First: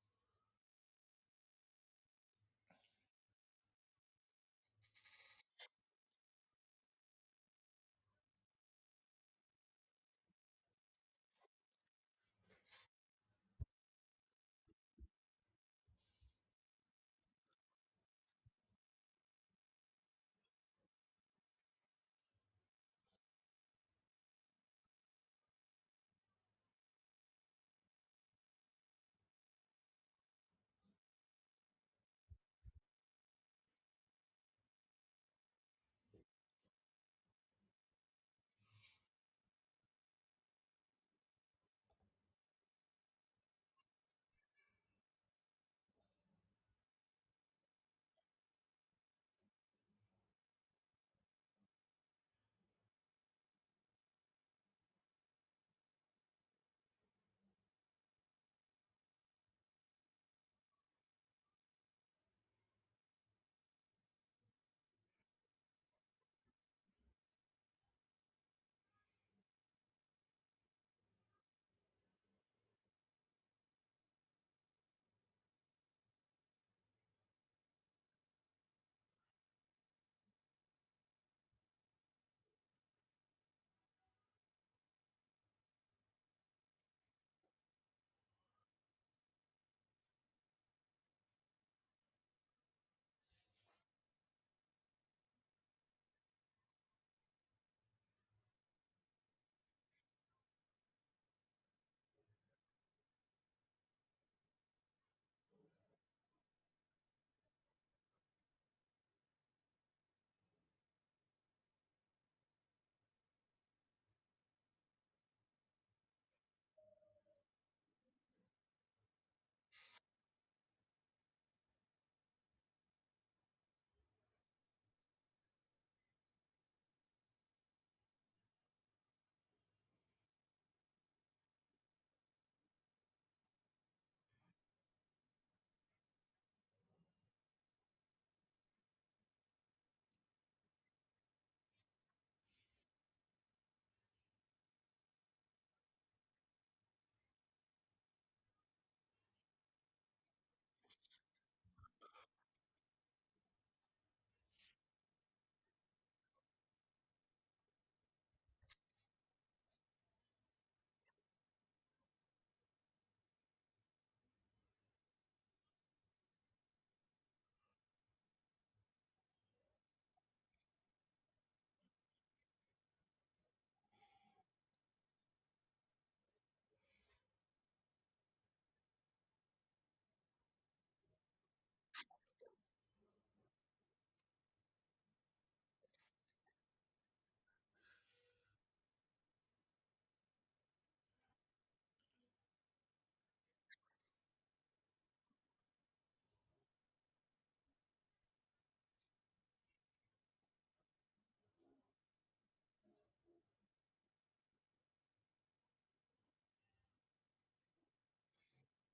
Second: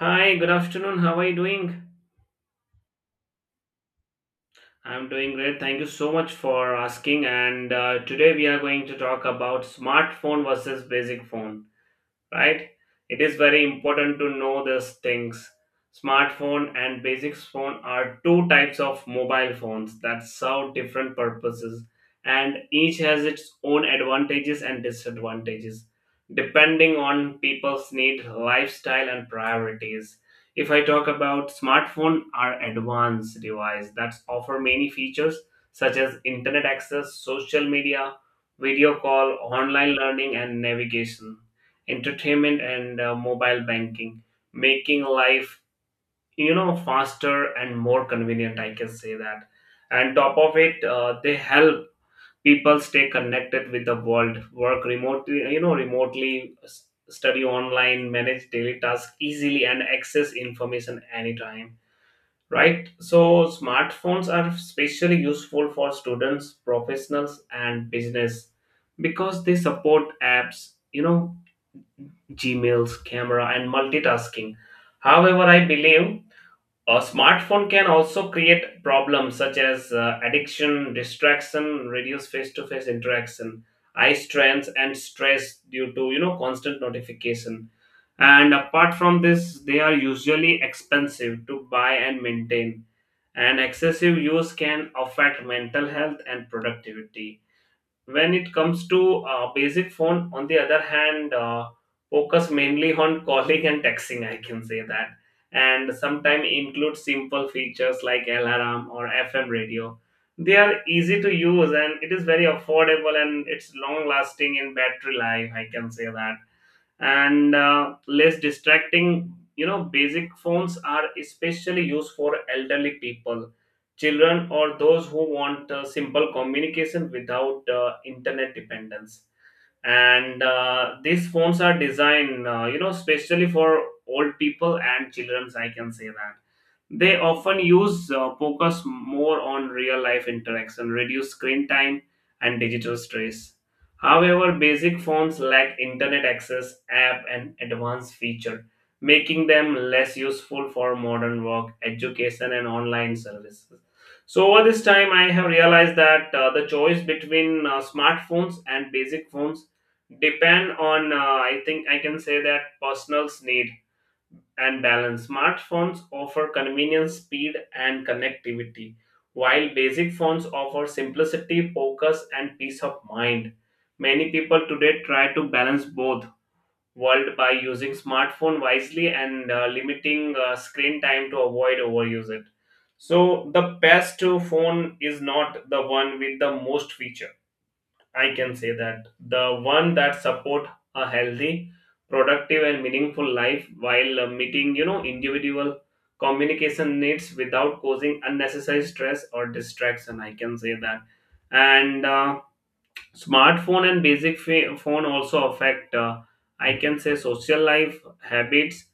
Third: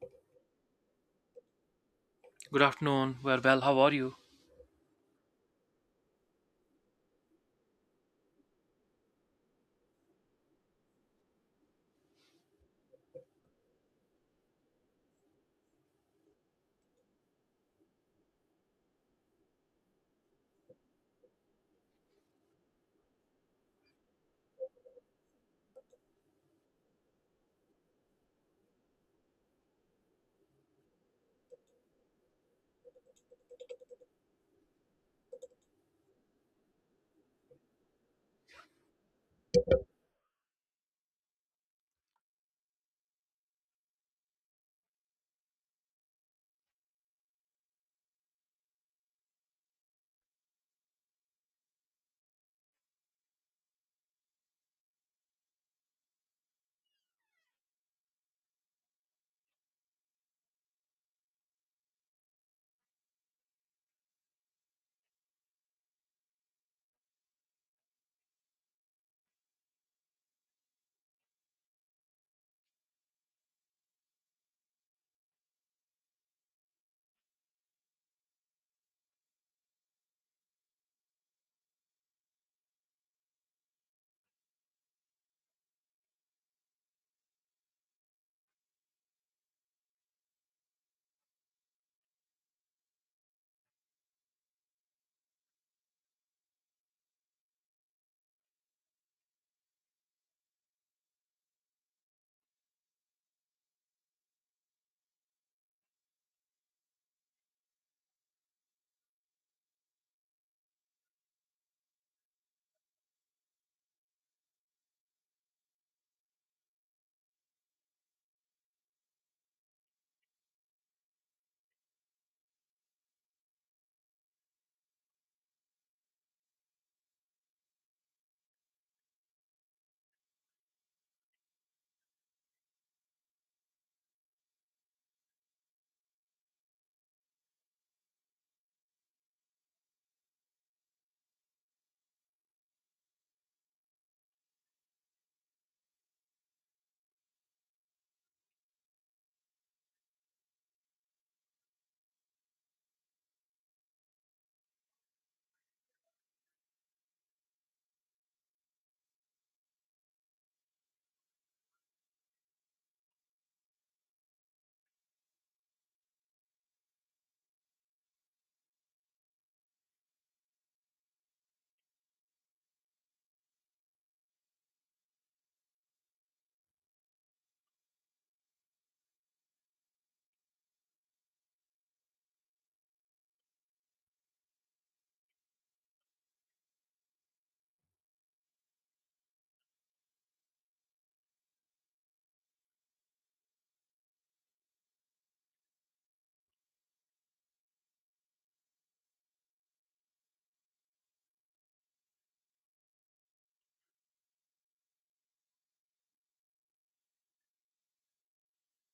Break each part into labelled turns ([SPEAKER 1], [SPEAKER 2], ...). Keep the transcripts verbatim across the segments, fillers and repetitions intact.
[SPEAKER 1] Hi, good afternoon. How are you doing?
[SPEAKER 2] Good afternoon. We're well. How are you?
[SPEAKER 1] I'm doing great. Thank you so much for asking. And uh, Today we are going to talk about smartphone versus basic phone, right? It is very important to know these things. Smartphone and basic phone are two types of mobile phones that serve different purposes, and each has its own advantages and disadvantages, depending on people's need, lifestyle, and priorities. If I talk about smartphone, are advanced device that offer many features such as internet access, social media, video call, online learning, and navigation entertainment and uh, mobile banking, making life you know faster and more convenient, I can say that. And top of it, uh, they help people stay connected with the world, work remotely, you know remotely s- study online, manage daily tasks easily, and access information anytime, right? So smartphones are especially useful for students, professionals, and business, because they support apps, you know Gmails, camera, and multitasking. However, I believe a smartphone can also create problems such as uh, addiction, distraction, reduced face-to-face interaction, eye strains, and stress due to you know constant notification. And apart from this, they are usually expensive to buy and maintain, and excessive use can affect mental health and productivity. When it comes to uh, basic phone, on the other hand, uh, focus mainly on calling and texting, I can say that. And sometimes include simple features like alarm or F M radio. They are easy to use and it is very affordable and it's long lasting in battery life, I can say that. And uh, Less distracting, you know basic phones are especially used for elderly people, children, or those who want uh, simple communication without uh, internet dependence. And uh, These phones are designed uh, you know especially for old people and childrens, I can say that. They often use uh, focus more on real life interaction, reduce screen time and digital stress. However, basic phones lack internet access, app, and advanced feature, making them less useful for modern work, education, and online services. So over this time I have realized that uh, the choice between uh, smartphones and basic phones depend on, uh, i think I can say that, personals need and balance. Smartphones offer convenience, speed, and connectivity, while basic phones offer simplicity, focus, and peace of mind. Many people today try to balance both world by using smartphone wisely and uh, limiting uh, screen time to avoid overuse it. So the best phone is not the one with the most feature, I can say that, the one that support a healthy, productive, and meaningful life while uh, meeting, you know, individual communication needs without causing unnecessary stress or distraction, I can say that. And uh, Smartphone and basic fa- phone also affect. Uh, I can say social life habits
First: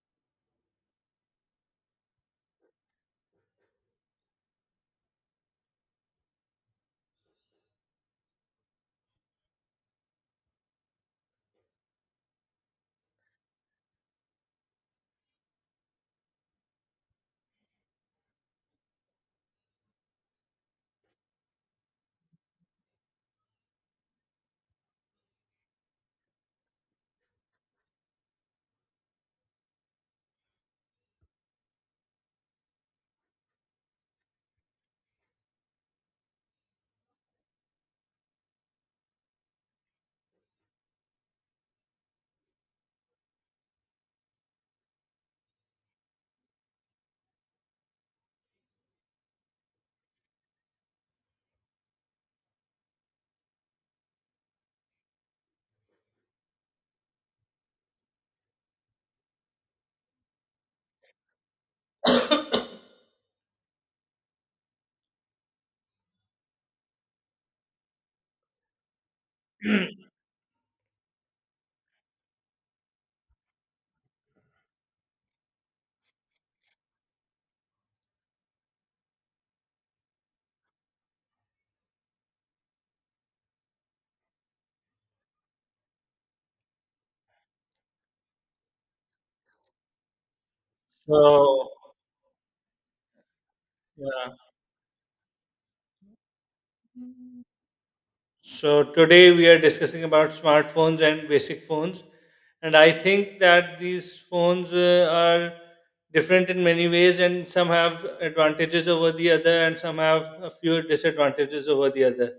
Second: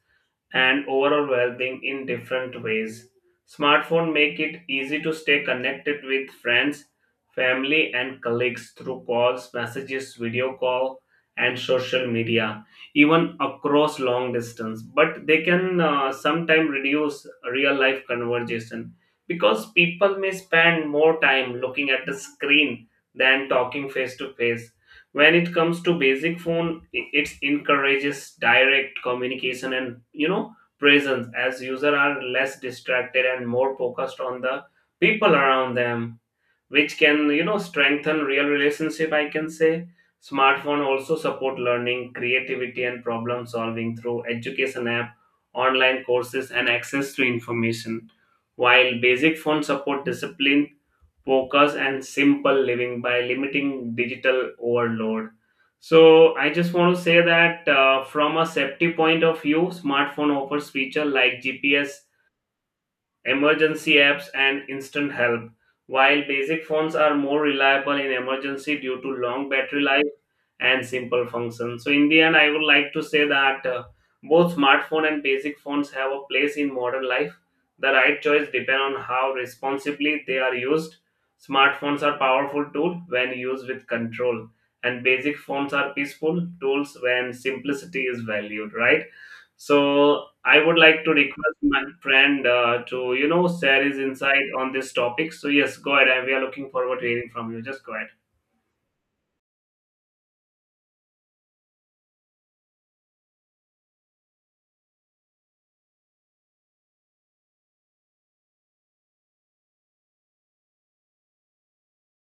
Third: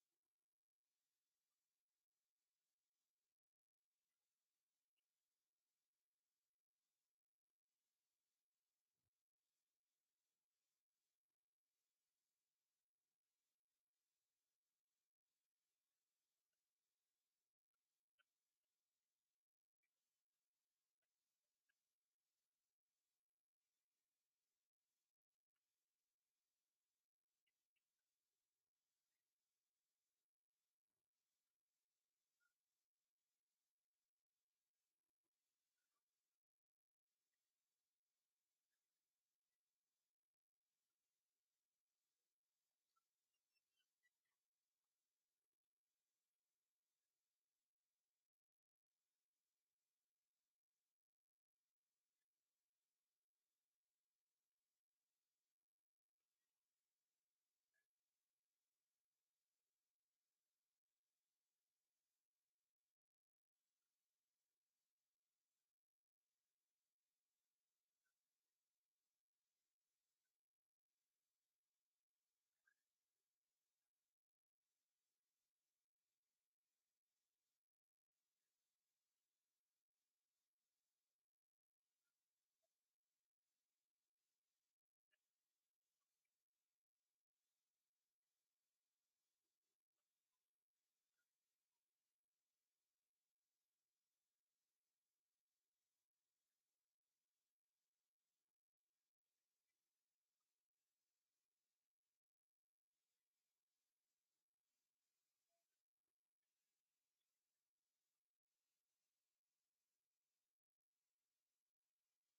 [SPEAKER 1] and overall well-being in different ways. Smartphone make it easy to stay connected with friends, family, and colleagues through calls, messages, video call, and social media, even across long distance. But they can uh, sometimes reduce real life conversation, because people may spend more time looking at the screen than talking face to face. When it comes to basic phone, i- it encourages direct communication and, you know presence, as users are less distracted and more focused on the people around them, which can, you know strengthen real relationship, I can say. Smartphone also support learning, creativity, and problem solving through education app, online courses, and access to information, while basic phone support discipline, focus, and simple living by limiting digital overload. So I just want to say that, uh, from a safety point of view, smartphone offers feature like GPS, emergency apps, and instant help. While basic phones are more reliable in emergency due to long battery life and simple functions. So, in the end, I would like to say that uh, both smartphone and basic phones have a place in modern life. The right choice depends on how responsibly they are used. Smartphones are powerful tool when used with control, and basic phones are peaceful tools when simplicity is valued, right? So I would like to request
[SPEAKER 3] So,
[SPEAKER 1] my friend uh, to, you know share his
[SPEAKER 3] yeah.
[SPEAKER 1] insight on this topic. So yes, go ahead. And we are looking forward to hearing from you. Just go ahead.
[SPEAKER 3] So today we are discussing about smartphones and basic phones, and I think that these phones uh, are different in many ways, and some have advantages over the other, and some have a few disadvantages over the other.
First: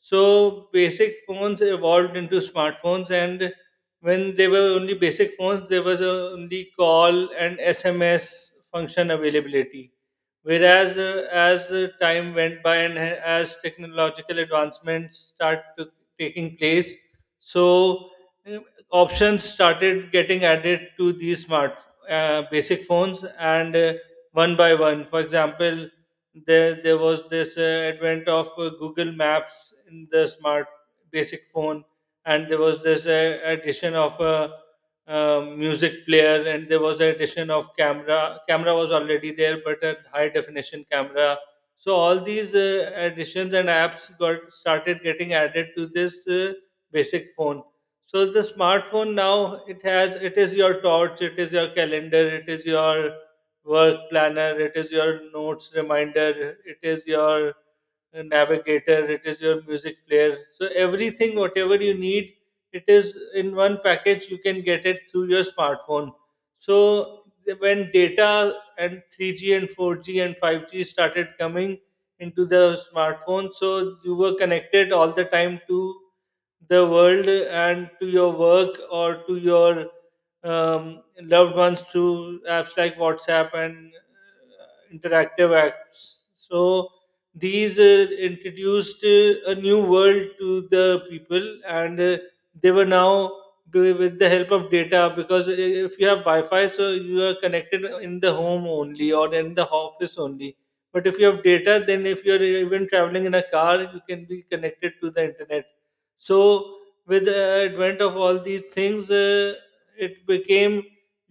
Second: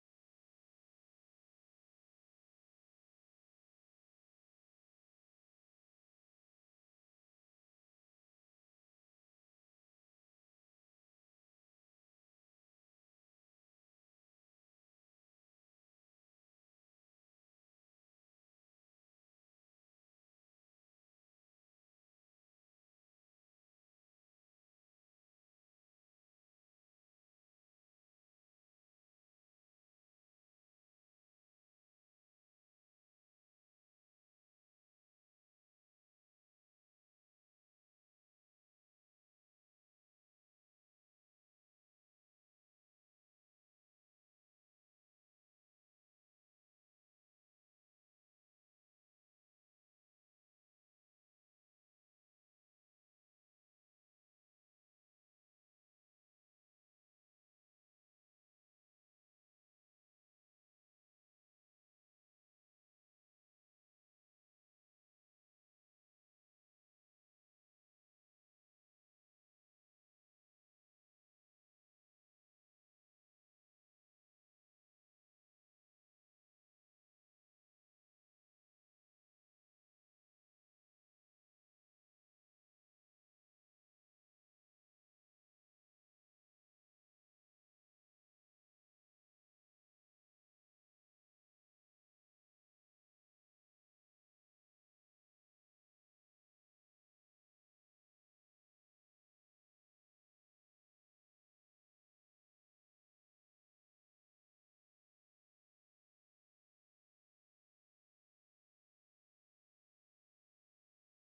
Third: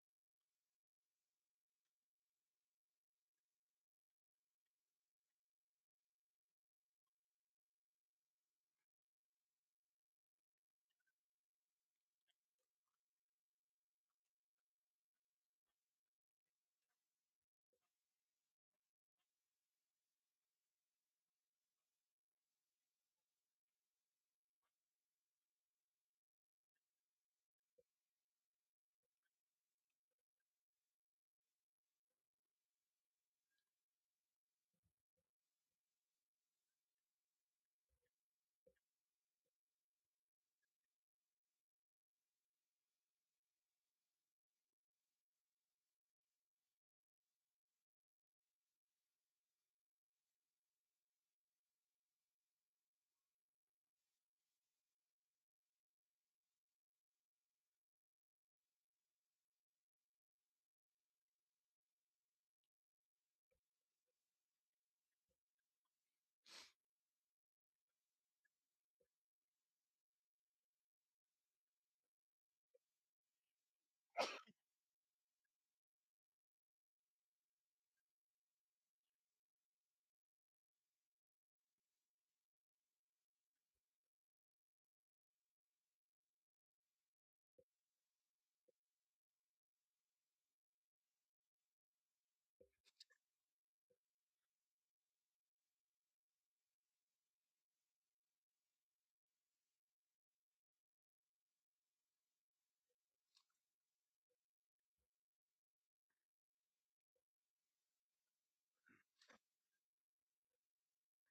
[SPEAKER 3] So basic phones evolved into smartphones, and when they were only basic phones, there was uh, only call and S M S function availability. Whereas, uh, as the time went by and ha- as technological advancements start to, taking place, so uh, options started getting added to these smart uh, basic phones and uh, one by one. For example, there there was this uh, advent of uh, Google Maps in the smart basic phone, and there was this uh, addition of a uh, music player, and there was the addition of camera. Camera was already there, but a high definition camera. So all these uh, additions and apps got started getting added to this uh, basic phone. So the smartphone now, it has, it is your torch, it is your calendar, it is your work planner, it is your notes reminder, it is your navigator, it is your music player. So everything whatever you need, it is in one package, you can get it through your smartphone. So when data and three G and four G and five G started coming into the smartphone, so you were connected all the time to the world and to your work or to your um, loved ones through apps like WhatsApp and uh, interactive apps. So these uh, introduced uh, a new world to the people, and uh, they were now do- with the help of data, because if you have Wi-Fi, so you are connected in the home only or in the office only. But if you have data, then if you are even traveling in a car, you can be connected to the internet. So with the advent of all these things uh, it became,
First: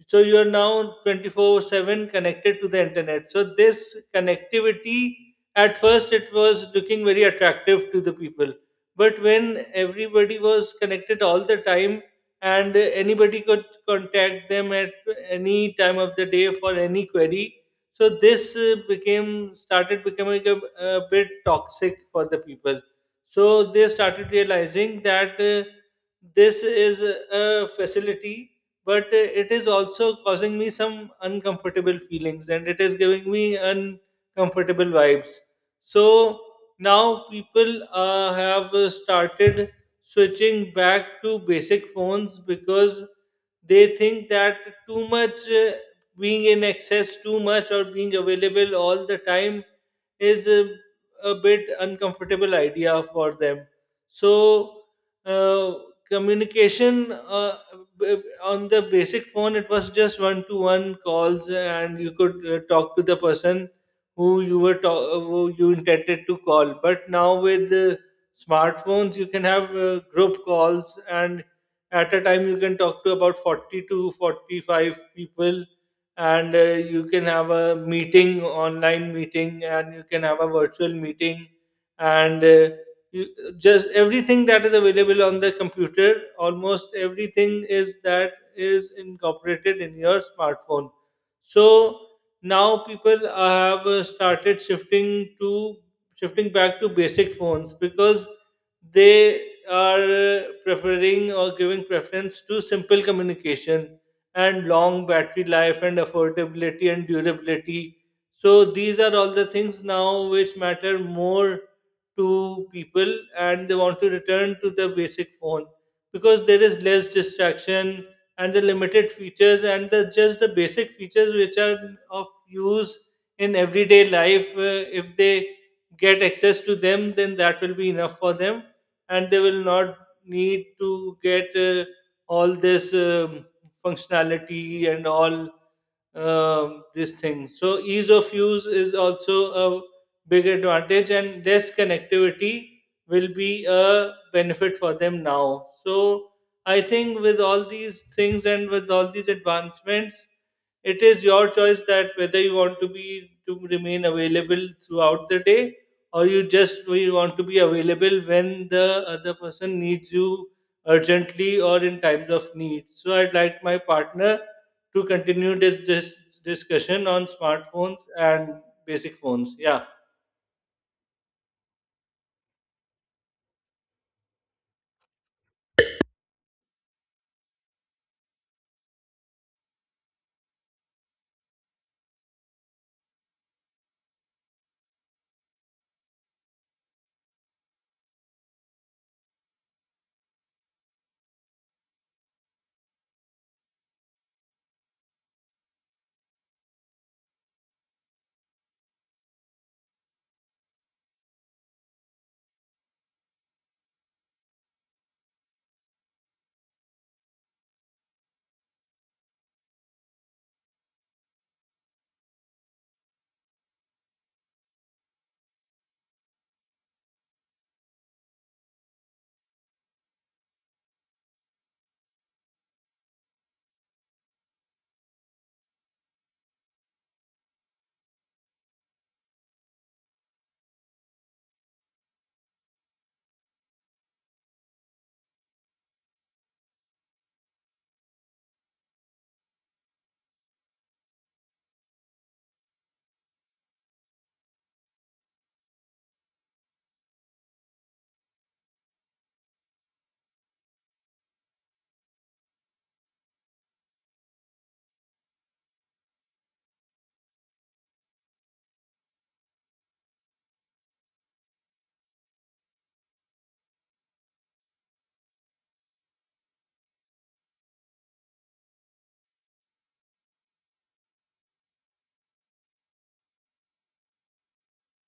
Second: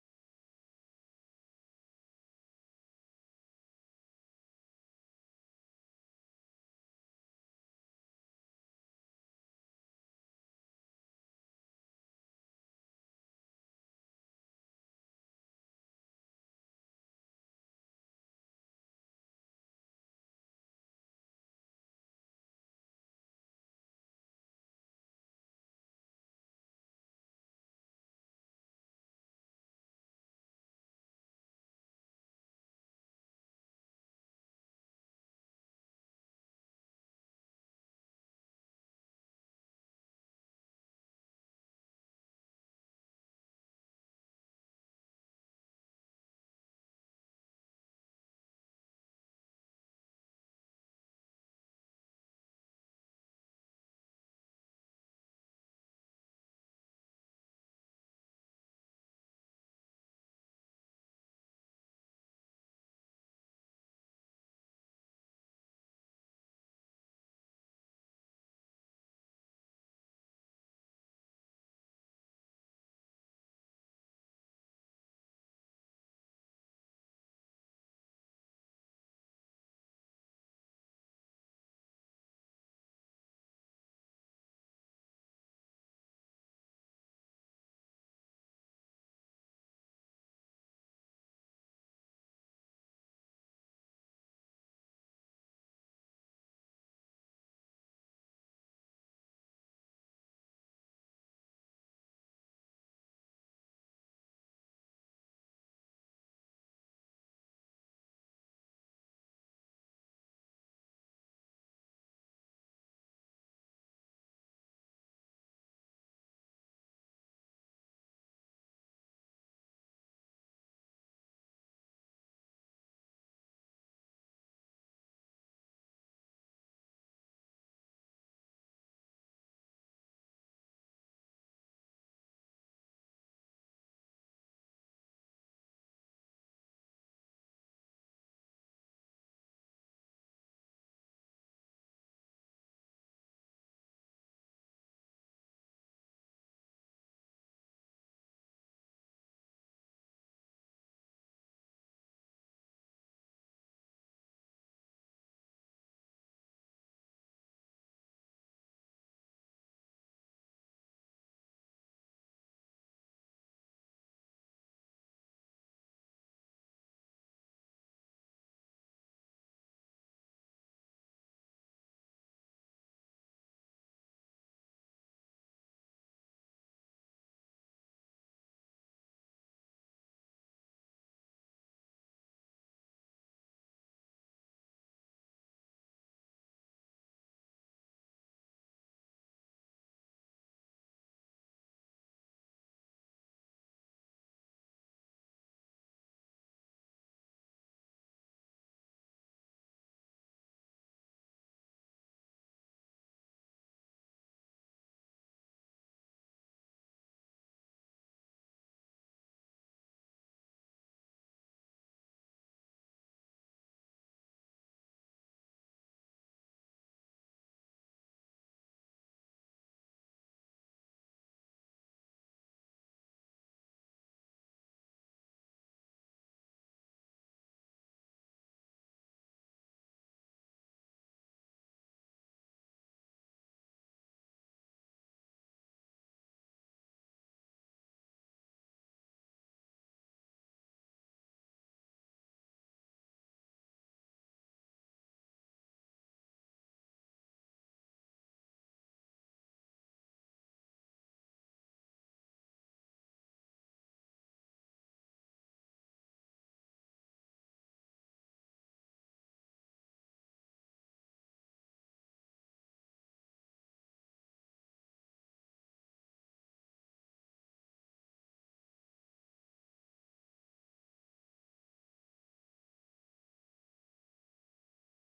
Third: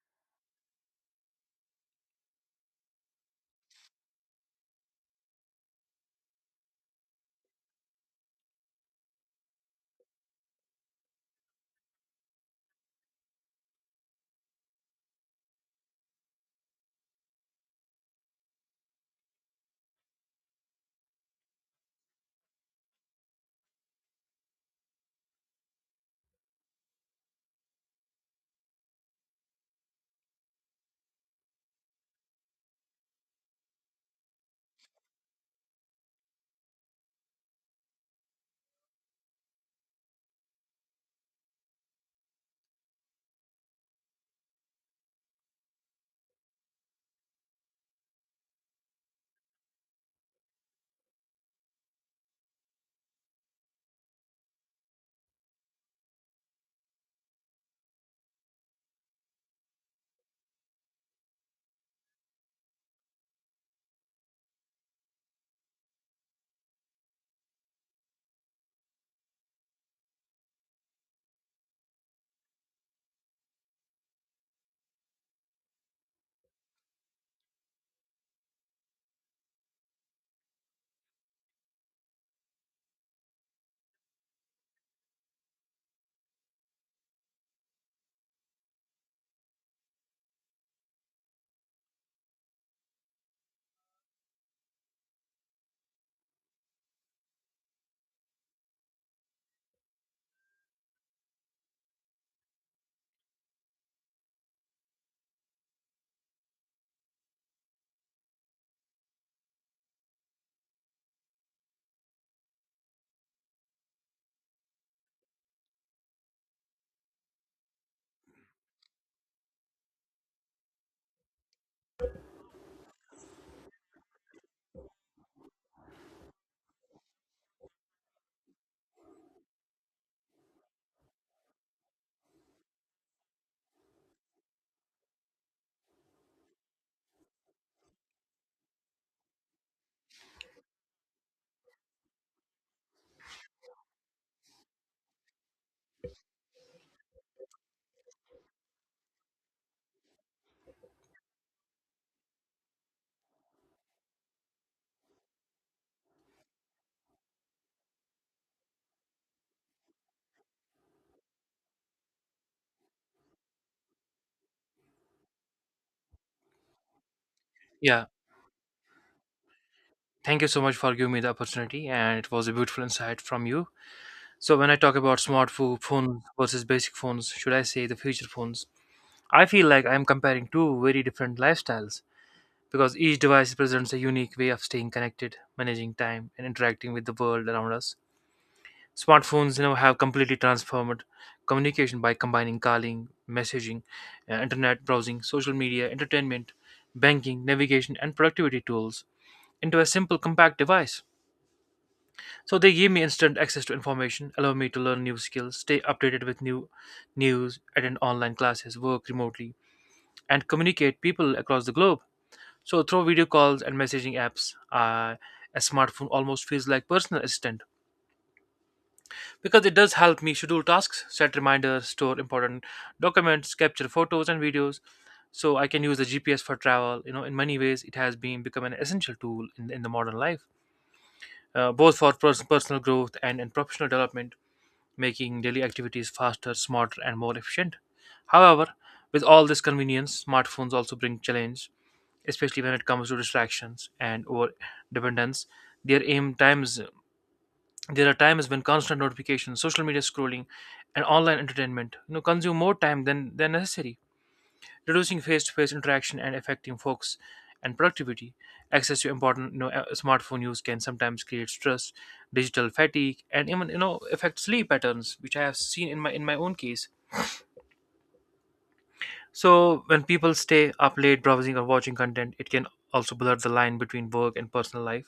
[SPEAKER 3] so you are now twenty four seven connected to the internet. So this connectivity, at first it was looking very attractive to the people, but when everybody was connected all the time and anybody could contact them at any time of the day for any query, so this uh, became started becoming a, a bit toxic for the people. So they started realizing that uh, this is a facility, but uh, it is also causing me some uncomfortable feelings and it is giving me uncomfortable vibes. So now people uh, have uh, started switching back to basic phones because they think that too much uh, being in excess too much or being available all the time is uh, a bit uncomfortable idea for them. So uh, communication uh, b- on the basic phone, it was just one to one calls, and you could uh, talk to the person who you were ta- uh, who you intended to call. But now with the smartphones, you can have uh, group calls, and at a time you can talk to about forty to forty-five people, and uh, you can have a meeting, online meeting, and you can have a virtual meeting, and uh, you, just everything that is available on the computer, almost everything is that is incorporated in your smartphone. So now people have uh, started shifting to shifting back to basic phones because they are uh, preferring or giving preference to simple communication and long battery life and affordability and durability. So these are all the things now which matter more to people, and they want to return to the basic phone because there is less distraction and the limited features and the just the basic features which are of use in everyday life. Uh, if they get access to them, then that will be enough for them and they will not need to get uh, all this um, functionality and all um, this thing. So ease of use is also a big advantage, and less connectivity will be a benefit for them now. So I think with all these things and with all these advancements, it is your choice that whether you want to be to remain available throughout the day or you just you want to be available when the other person needs you urgently or in times of need. So I'd like my partner to continue this, this discussion on smartphones
[SPEAKER 2] Yeah.
[SPEAKER 3] and basic phones. Yeah.
[SPEAKER 2] Thank you so much for giving me the opportunity, and it was a beautiful insight from you. So, when I talk about smart pho- phones versus basic phones, should I say the future phones? I feel like I'm comparing two very different lifestyles because each device presents a unique way of staying connected, managing time, and interacting with the world around us. Smartphones, you know, have completely transformed communication by combining calling, messaging, uh, internet browsing, social media, entertainment, banking, navigation, and productivity tools into a simple compact device. So they give me instant access to information, allow me to learn new skills, stay updated with new news, attend online classes, work remotely, and communicate people across the globe. So through video calls and messaging apps, uh, a smartphone almost feels like personal assistant because it does help me schedule tasks, set reminders, store important documents, capture photos and videos. So I can use the G P S for travel. You know, in many ways, it has been become an essential tool in, in the modern life, uh, both for pers- personal growth and, and professional development, making daily activities faster, smarter, and more efficient. However, with all this convenience, smartphones also bring challenge, especially when it comes to distractions and over dependence. There aim times there are times when constant notifications, social media scrolling, and online entertainment you know consume more time than than necessary, reducing face-to-face interaction and affecting focus and productivity. Access to important you know, uh, smartphone use can sometimes create stress, digital fatigue, and even you know affect sleep patterns, which I have seen in my in my own case. So when people stay up late browsing or watching content, it can also blur the line between work and personal life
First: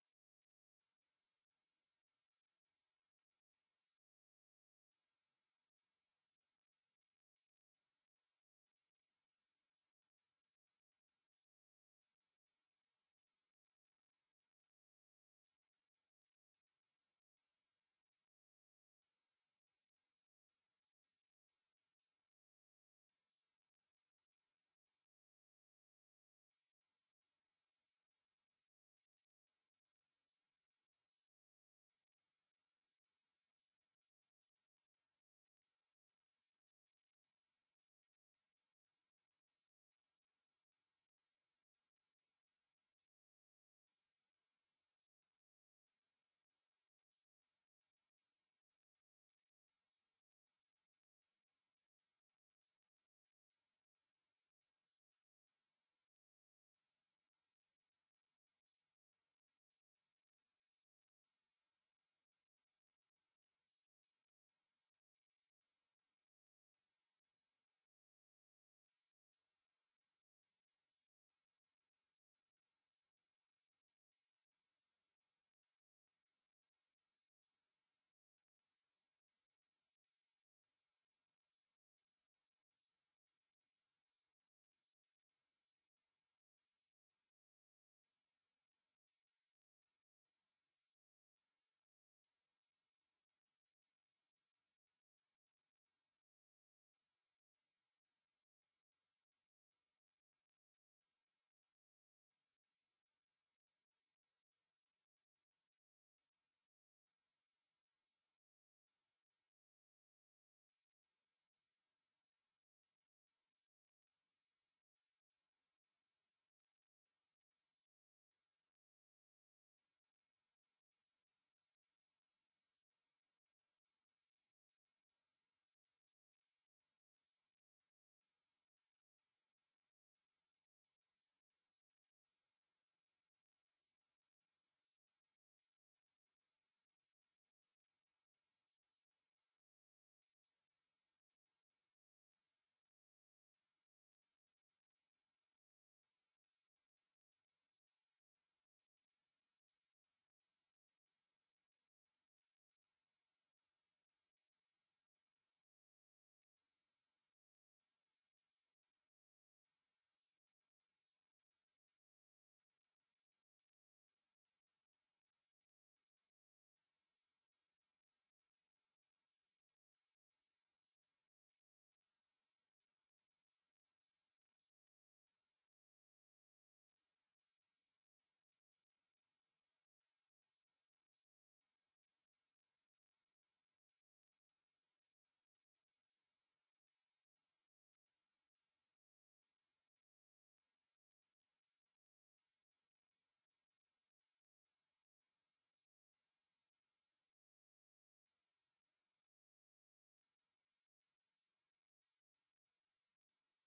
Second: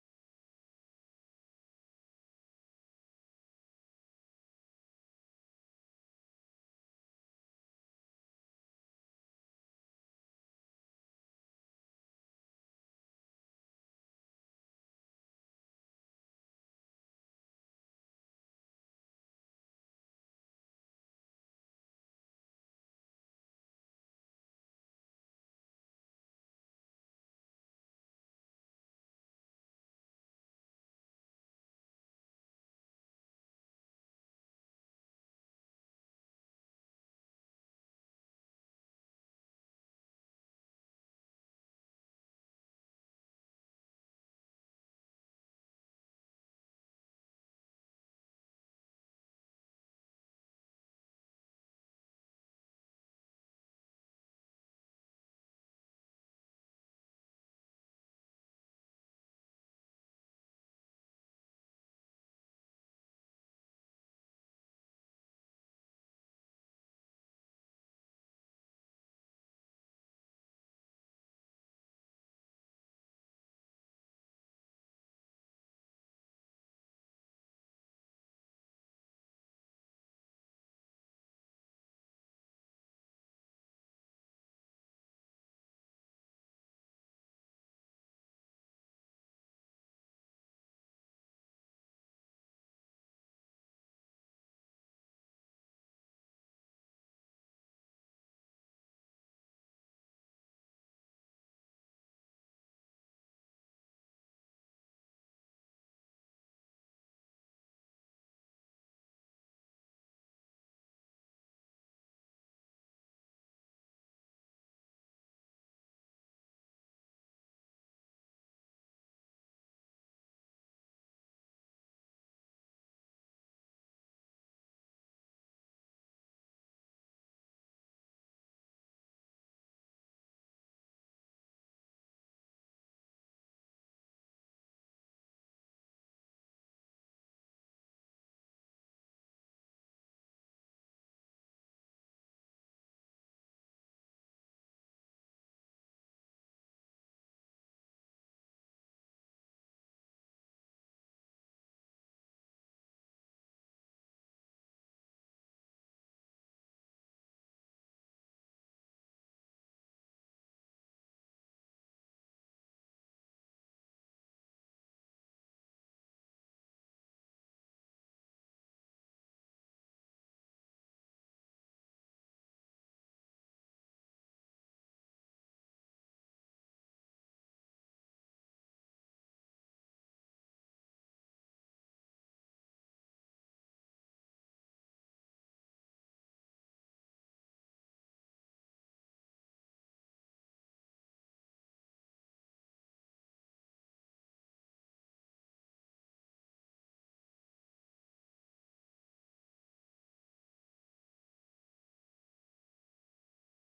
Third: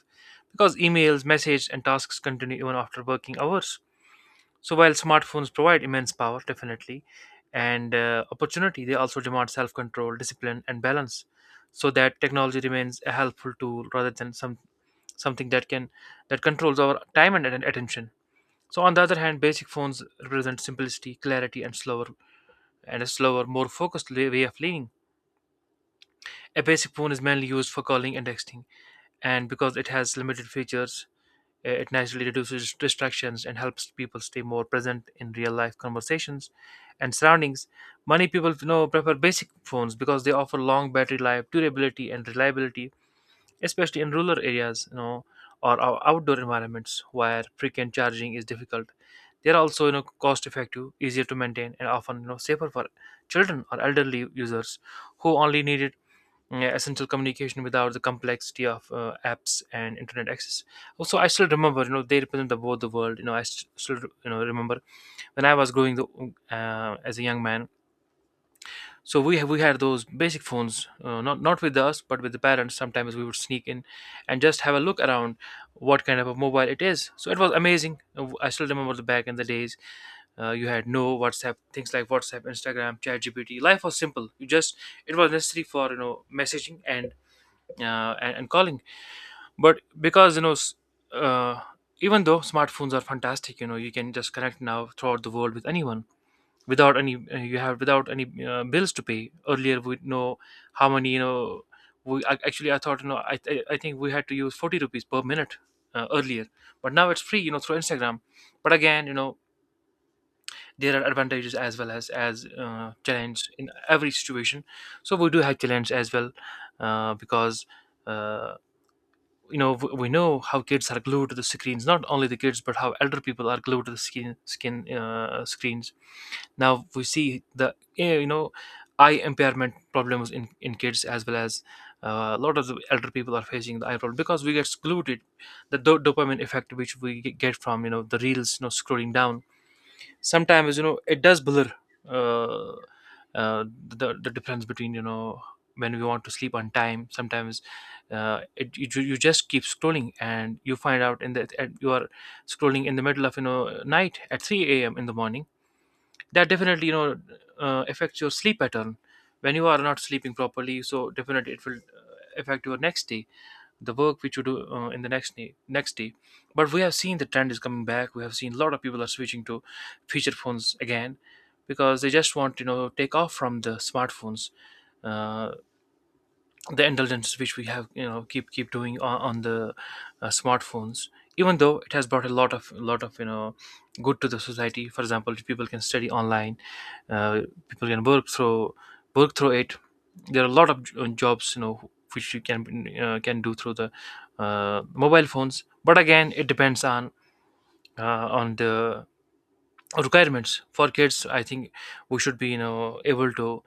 [SPEAKER 2] because emails, messages, and tasks continue even after working hours. So while smartphones provide immense power, definitely, and uh, opportunity, they also demand self-control, discipline, and balance, so that technology remains a helpful tool rather than some something that can that controls our time and atten- attention. So on the other hand, basic phones represent simplicity, clarity, and slower and a slower, more focused la- way of living. A basic phone is mainly used for calling and texting, and because it has limited features, uh, It naturally reduces distractions and helps people stay more present in real life conversations and surroundings. Many people you know prefer basic phones because they offer long battery life, durability, and reliability, especially in rural areas, you know, or ou- outdoor environments where frequent charging is difficult. They are also you know cost effective, easier to maintain, and often you know safer for children or elderly users who only need it. Mm, yeah, essential communication without the complexity of uh, apps and internet access. Also, I still remember, you know, they represent the both the world. You know, I st- still, you know, remember when I was growing the, uh, as a young man. So we ha- we had those basic phones, uh, not not with us, but with the parents. Sometimes we would sneak in and just have a look around what kind of a mobile it is. So it was amazing. Uh, I still remember the back in the days, uh, you had no whatsapp, things like whatsapp, instagram, ChatGPT. Life was simple, you just, it was necessary for you know messaging and uh, and, and calling, but because you know s- uh, even though smartphones are fantastic, you know you can just connect now throughout the world with anyone without any uh, you have without any uh, bills to pay earlier, we know how many you know, we ac- actually I thought you know i, I, I think we had to use forty rupees per minute, uh, earlier, but now it's free you know through instagram. But again you know, there are advantages as well as as uh, challenge in every situation. So we do have challenge as well, uh, because uh, you know, w- we know how kids are glued to the screens, not only the kids but how elder people are glued to the skin skin uh, screens. Now we see the eh, you know eye impairment problems in in kids as well as, uh, a lot of the elder people are facing the eye problem because we get glued the do- dopamine effect which we g- get from you know the reels you know scrolling down. Sometimes you know it does blur uh, uh, the the difference between you know, when we want to sleep on time sometimes, uh, it, you, ju- you just keep scrolling and you find out in the at- you are scrolling in the middle of you know night at three a m in the morning. That definitely you know, uh, affects your sleep pattern. When you are not sleeping properly, so definitely it will uh, affect your next day, the work which you do uh, in the next ne- next day. But we have seen the trend is coming back, we have seen a lot of people are switching to feature phones again because they just want to you know take off from the smartphones, uh, the indulgences which we have you know keep keep doing on, on the uh, smartphones. Even though it has brought a lot of lot of you know good to the society, for example people can study online, uh, people can work through work through it. There are a lot of j- uh, jobs you know which you can uh, can do through the uh, mobile phones. But again it depends on uh, on the requirements. For kids I think we should be you know able to,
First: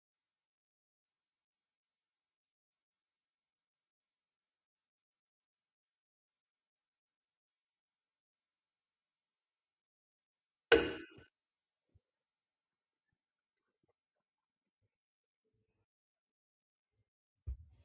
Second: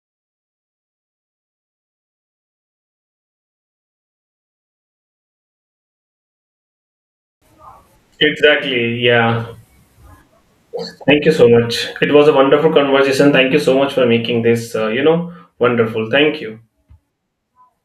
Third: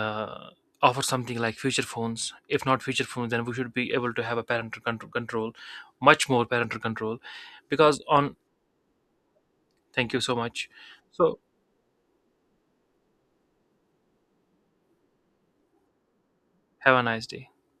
[SPEAKER 2] uh, offer something like future phones. If not future phones, then we should be able to have a parental control, control, much more parental control, because on.
[SPEAKER 1] Exactly. Yeah.
[SPEAKER 2] Thank you so much.
[SPEAKER 1] Thank you
[SPEAKER 2] So
[SPEAKER 1] so much. It was a wonderful conversation. Thank you so much for making this, uh, you know, wonderful. Thank you.
[SPEAKER 2] have a nice day.